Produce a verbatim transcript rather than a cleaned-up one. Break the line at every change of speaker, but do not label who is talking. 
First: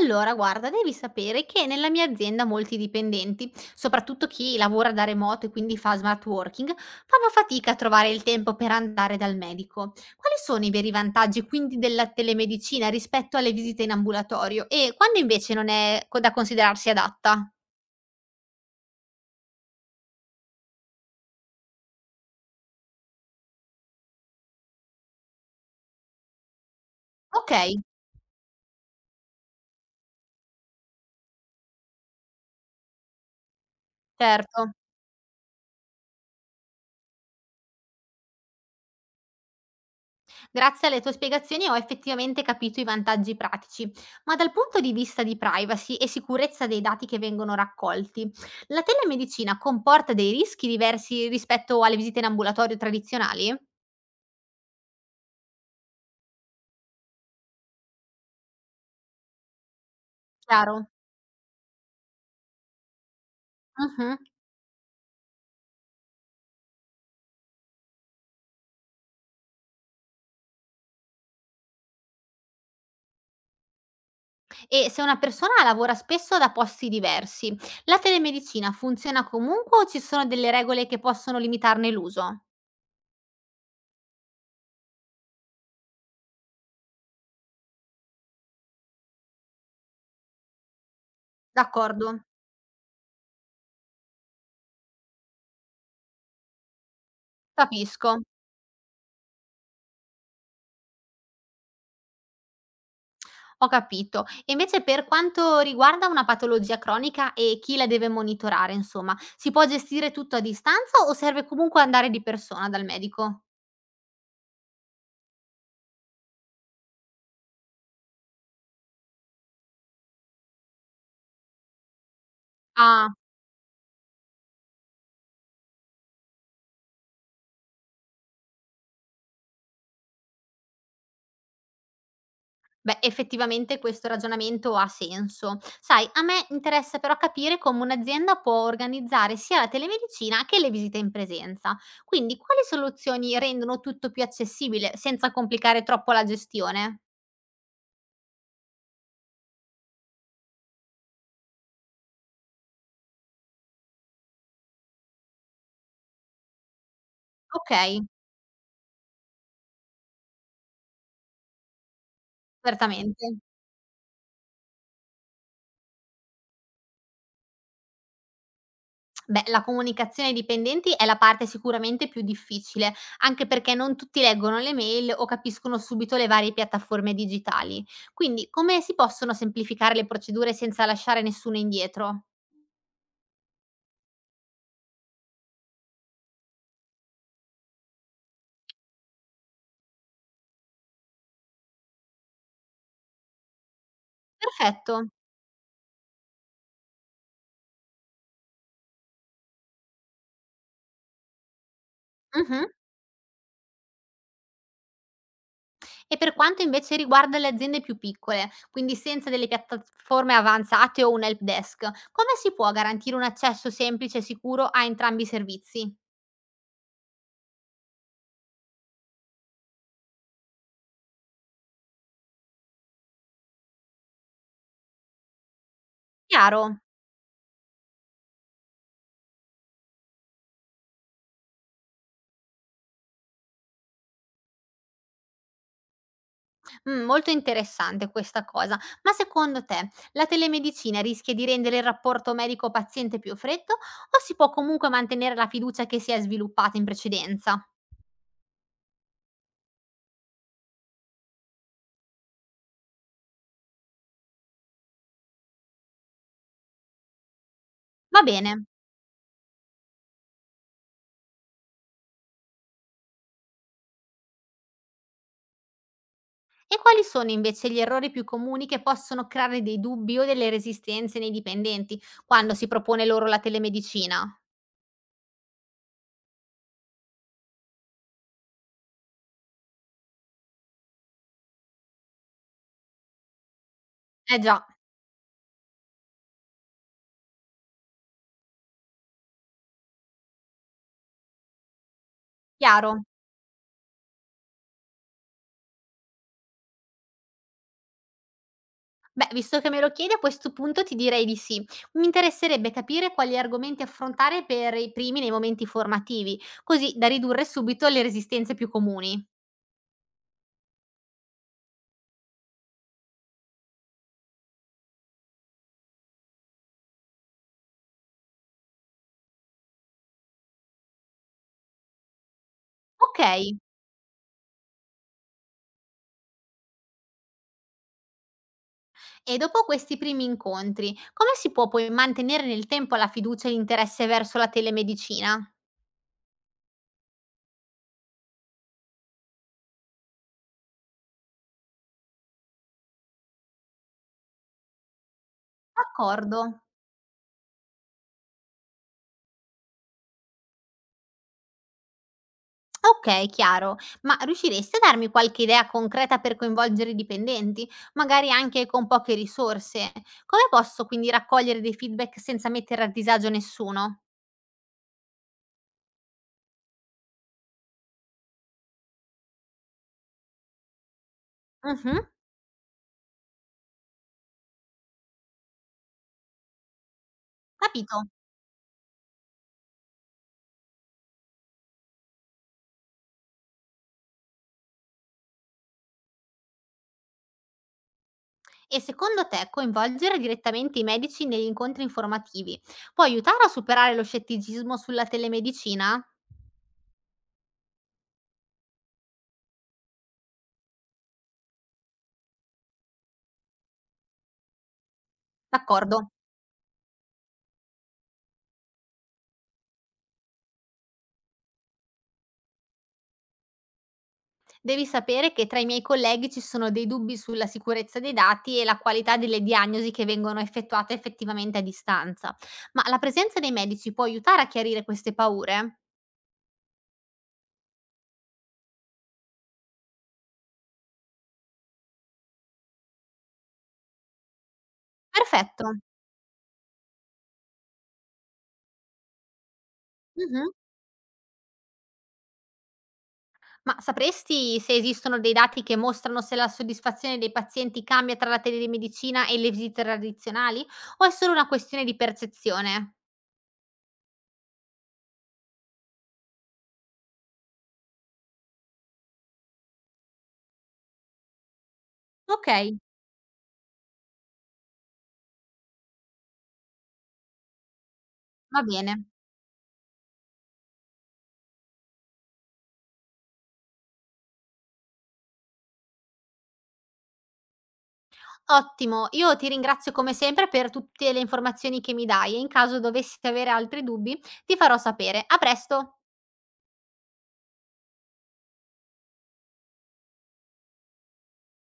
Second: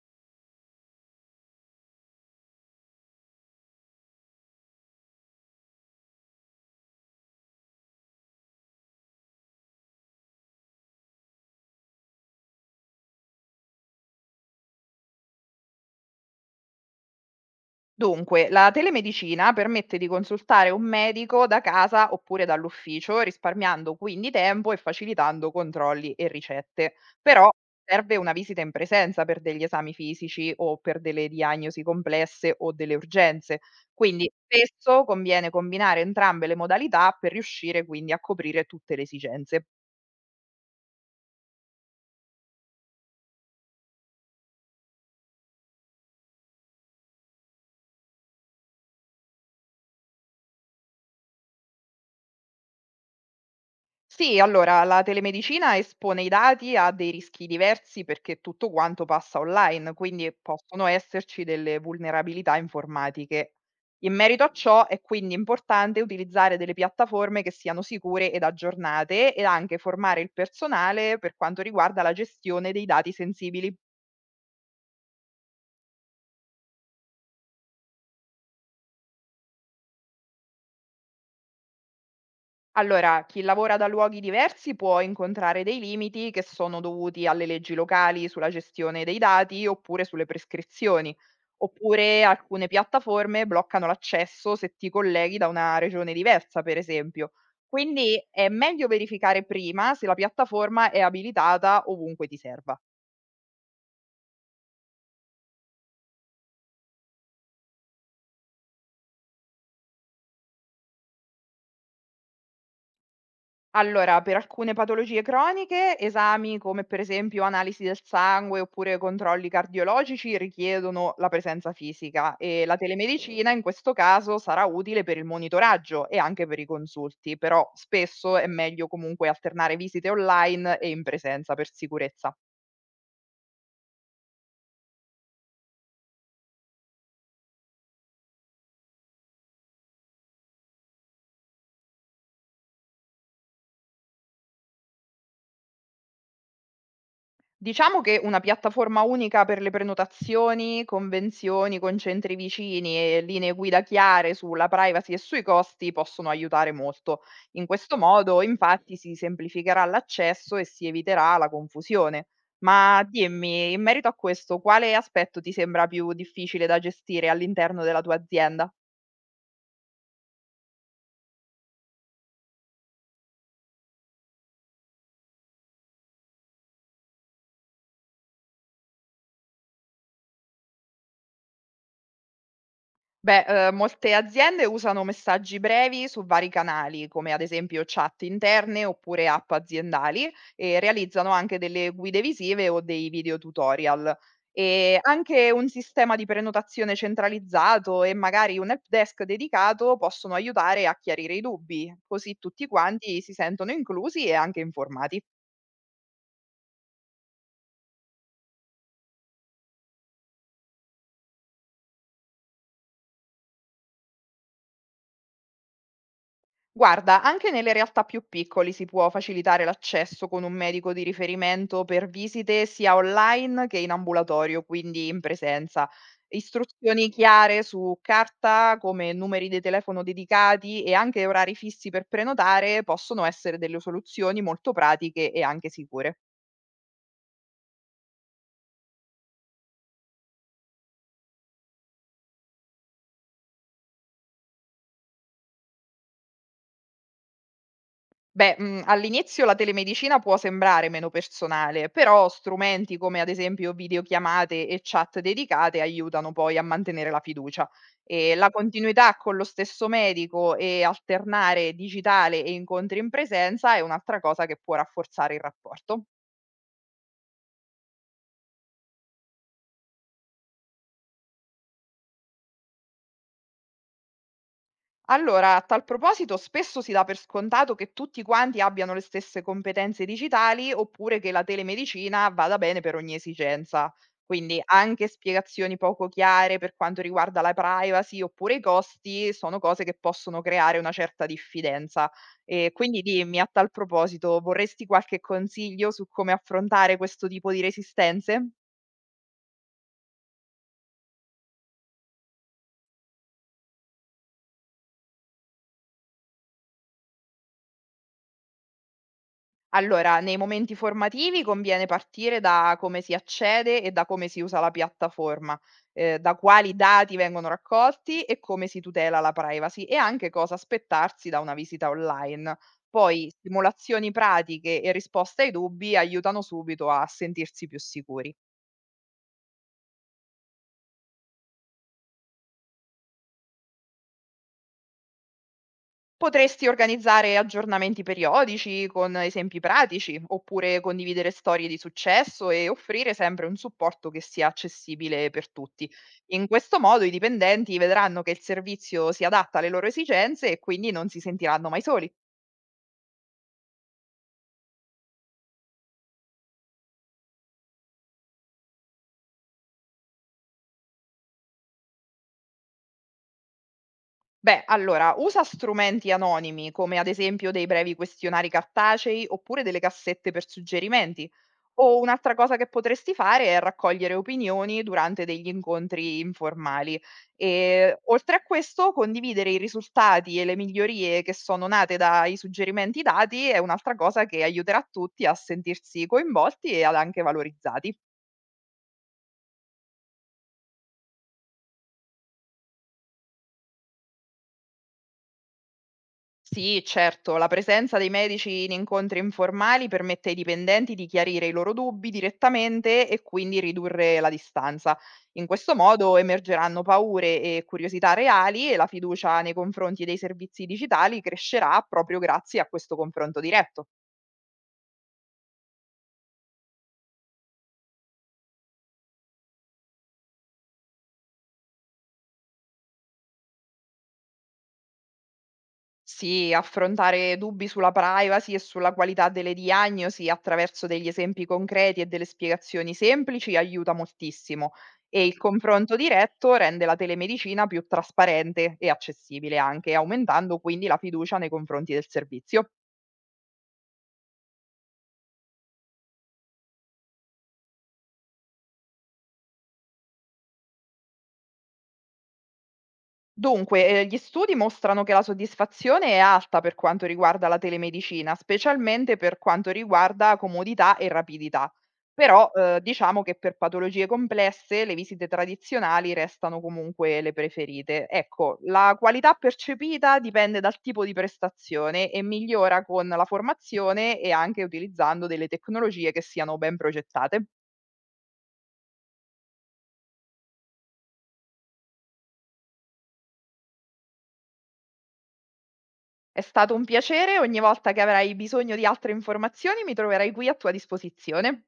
Allora, guarda, devi sapere che nella mia azienda molti dipendenti, soprattutto chi lavora da remoto e quindi fa smart working, fanno fatica a trovare il tempo per andare dal medico. Quali sono i veri vantaggi quindi della telemedicina rispetto alle visite in ambulatorio e quando invece non è co- da considerarsi adatta?
Dunque, la telemedicina permette di consultare un medico da casa oppure dall'ufficio, risparmiando quindi tempo e facilitando controlli e ricette. Però
Ok,
serve una visita in presenza per degli esami fisici o per delle diagnosi complesse o delle urgenze. Quindi
certo.
spesso conviene combinare entrambe le modalità per riuscire quindi a coprire tutte le esigenze.
Grazie alle tue spiegazioni ho effettivamente capito i vantaggi pratici, ma dal punto di vista di privacy e sicurezza dei dati che vengono raccolti, la telemedicina comporta dei rischi diversi rispetto alle visite in ambulatorio tradizionali?
Sì, allora la telemedicina espone i dati a dei rischi diversi perché tutto quanto passa online, quindi
Chiaro.
possono esserci delle vulnerabilità informatiche. In
Mhm.
merito a ciò è quindi importante utilizzare delle piattaforme che siano sicure ed aggiornate ed anche formare il personale per quanto riguarda la gestione dei dati sensibili.
E se una persona lavora spesso da posti diversi, la telemedicina funziona comunque o ci sono delle regole che possono limitarne l'uso?
Allora, chi lavora da luoghi diversi può incontrare dei limiti che sono dovuti alle leggi locali sulla gestione dei dati oppure sulle prescrizioni,
D'accordo,
oppure alcune piattaforme bloccano l'accesso se ti colleghi da una regione diversa, per esempio.
capisco.
Quindi è meglio verificare prima se la piattaforma è abilitata ovunque ti serva.
Ho capito. E invece per quanto riguarda una patologia cronica e chi la deve monitorare, insomma, si può gestire tutto a distanza o serve comunque andare di persona dal medico?
Allora, per alcune patologie croniche, esami come per esempio analisi del sangue oppure controlli cardiologici richiedono la presenza fisica e la
Ah,
telemedicina in questo caso sarà utile per il monitoraggio e anche per i consulti, però spesso è meglio comunque alternare visite online e in presenza per sicurezza.
beh, effettivamente questo ragionamento ha senso. Sai, a me interessa però capire come un'azienda può organizzare sia la telemedicina che le visite in presenza. Quindi, quali soluzioni rendono tutto più accessibile senza complicare troppo la gestione?
Diciamo che una piattaforma unica per le prenotazioni, convenzioni con centri vicini e linee guida chiare sulla privacy e sui costi possono aiutare molto. In
Ok,
questo modo, infatti, si semplificherà l'accesso e si eviterà la confusione. Ma
certamente.
dimmi, in merito a questo, quale aspetto ti sembra più difficile da gestire all'interno della tua azienda?
Beh, la comunicazione ai dipendenti è la parte sicuramente più difficile, anche perché non tutti leggono le mail o capiscono subito le varie piattaforme digitali. Quindi, come si possono semplificare le procedure senza lasciare nessuno indietro?
Beh, ehm, molte aziende usano messaggi brevi su vari canali, come ad esempio chat interne oppure app aziendali, e realizzano anche delle guide visive o dei video tutorial. E
Perfetto.
anche un sistema di prenotazione centralizzato e magari un help desk dedicato possono aiutare a chiarire i dubbi, così
Mhm.
tutti quanti si sentono inclusi e anche informati.
E per quanto invece riguarda le aziende più piccole, quindi senza delle piattaforme avanzate o un help desk, come si può garantire un accesso semplice e sicuro a entrambi i servizi?
Guarda, anche nelle realtà più piccoli si può facilitare l'accesso con un medico di riferimento per visite sia online che in ambulatorio, quindi in presenza.
Chiaro?
Istruzioni chiare su carta, come numeri di telefono dedicati e anche orari fissi per prenotare, possono essere delle soluzioni molto pratiche e anche sicure.
Mh, molto interessante questa cosa. Ma secondo te la telemedicina rischia di rendere il rapporto medico-paziente più freddo o si può comunque mantenere la fiducia che si è sviluppata in precedenza?
Beh, mhmm, all'inizio la telemedicina può sembrare meno personale, però strumenti come ad esempio videochiamate e chat dedicate aiutano poi a mantenere la fiducia.
Va
Ehm, la
bene.
continuità con lo stesso medico e alternare digitale e incontri in presenza è un'altra cosa che può rafforzare il rapporto.
E quali sono invece gli errori più comuni che possono creare dei dubbi o delle resistenze nei dipendenti quando si propone loro la telemedicina?
Allora, a tal proposito, spesso si dà per scontato che tutti quanti abbiano le stesse competenze digitali oppure che la telemedicina vada bene per ogni esigenza.
Eh
Quindi
già,
anche spiegazioni poco chiare per quanto riguarda la privacy oppure i costi sono cose che possono creare una certa diffidenza. E
chiaro.
quindi dimmi, a tal proposito, vorresti qualche consiglio su come affrontare questo tipo di resistenze?
Beh, visto che me lo chiedi, a questo punto ti direi di sì. Mi interesserebbe capire quali argomenti affrontare per i primi nei momenti formativi, così da ridurre subito le resistenze più comuni.
Allora, nei momenti formativi conviene partire da come si accede e da come si usa la piattaforma, eh, da quali dati vengono raccolti e come si tutela la privacy e anche cosa aspettarsi da una visita online.
Ok,
Poi simulazioni pratiche e risposte ai dubbi aiutano subito a sentirsi più sicuri.
e dopo questi primi incontri, come si può poi mantenere nel tempo la fiducia e l'interesse verso la telemedicina?
Potresti organizzare aggiornamenti periodici con esempi pratici, oppure condividere storie di successo e offrire sempre un supporto che sia accessibile per tutti.
D'accordo.
In questo modo i dipendenti vedranno che il servizio si adatta alle loro esigenze e quindi non si sentiranno mai soli.
Okay, chiaro. Ma riusciresti a darmi qualche idea concreta per coinvolgere i dipendenti, magari anche con poche risorse? Come posso quindi raccogliere dei feedback senza mettere a disagio nessuno?
Beh, allora, usa strumenti anonimi, come ad esempio dei brevi questionari cartacei oppure delle cassette per suggerimenti. O
Mh-mh,
un'altra cosa che potresti fare è raccogliere opinioni durante degli incontri informali. E
capito.
oltre a questo, condividere i risultati e le migliorie che sono nate dai suggerimenti dati è un'altra cosa che aiuterà tutti a sentirsi coinvolti e ad anche valorizzati.
E secondo te coinvolgere direttamente i medici negli incontri informativi può aiutare a superare lo scetticismo sulla telemedicina?
Sì, certo, la presenza dei medici in incontri informali permette ai dipendenti di chiarire i loro dubbi direttamente e quindi ridurre la distanza. In questo
D'accordo.
modo emergeranno paure e curiosità reali e la fiducia nei confronti dei servizi digitali crescerà proprio grazie a questo confronto diretto.
Devi sapere che tra i miei colleghi ci sono dei dubbi sulla sicurezza dei dati e la qualità delle diagnosi che vengono effettuate effettivamente a distanza. Ma la presenza dei medici può aiutare a chiarire queste paure?
Sì, affrontare dubbi sulla privacy e sulla qualità delle diagnosi attraverso degli esempi concreti e delle spiegazioni semplici aiuta moltissimo e il
Perfetto.
confronto diretto rende la telemedicina più trasparente e accessibile anche,
Mhm.
aumentando quindi la fiducia nei confronti del servizio.
Ma sapresti se esistono dei dati che mostrano se la soddisfazione dei pazienti cambia tra la telemedicina e le visite tradizionali o è solo una questione di percezione?
Dunque, ehm, gli studi mostrano che la soddisfazione è alta per quanto riguarda la telemedicina, specialmente per quanto riguarda comodità e rapidità. Però,
Ok,
uhm, diciamo che per patologie complesse le visite tradizionali restano comunque le preferite. Ecco,
va
la
bene.
qualità percepita dipende dal tipo di prestazione e migliora con la formazione e anche utilizzando delle tecnologie che siano ben progettate.
Ottimo, io ti ringrazio come sempre per tutte le informazioni che mi dai e in caso dovessi avere altri dubbi ti farò sapere. A presto!
È stato un piacere, ogni volta che avrai bisogno di altre informazioni mi troverai qui a tua disposizione.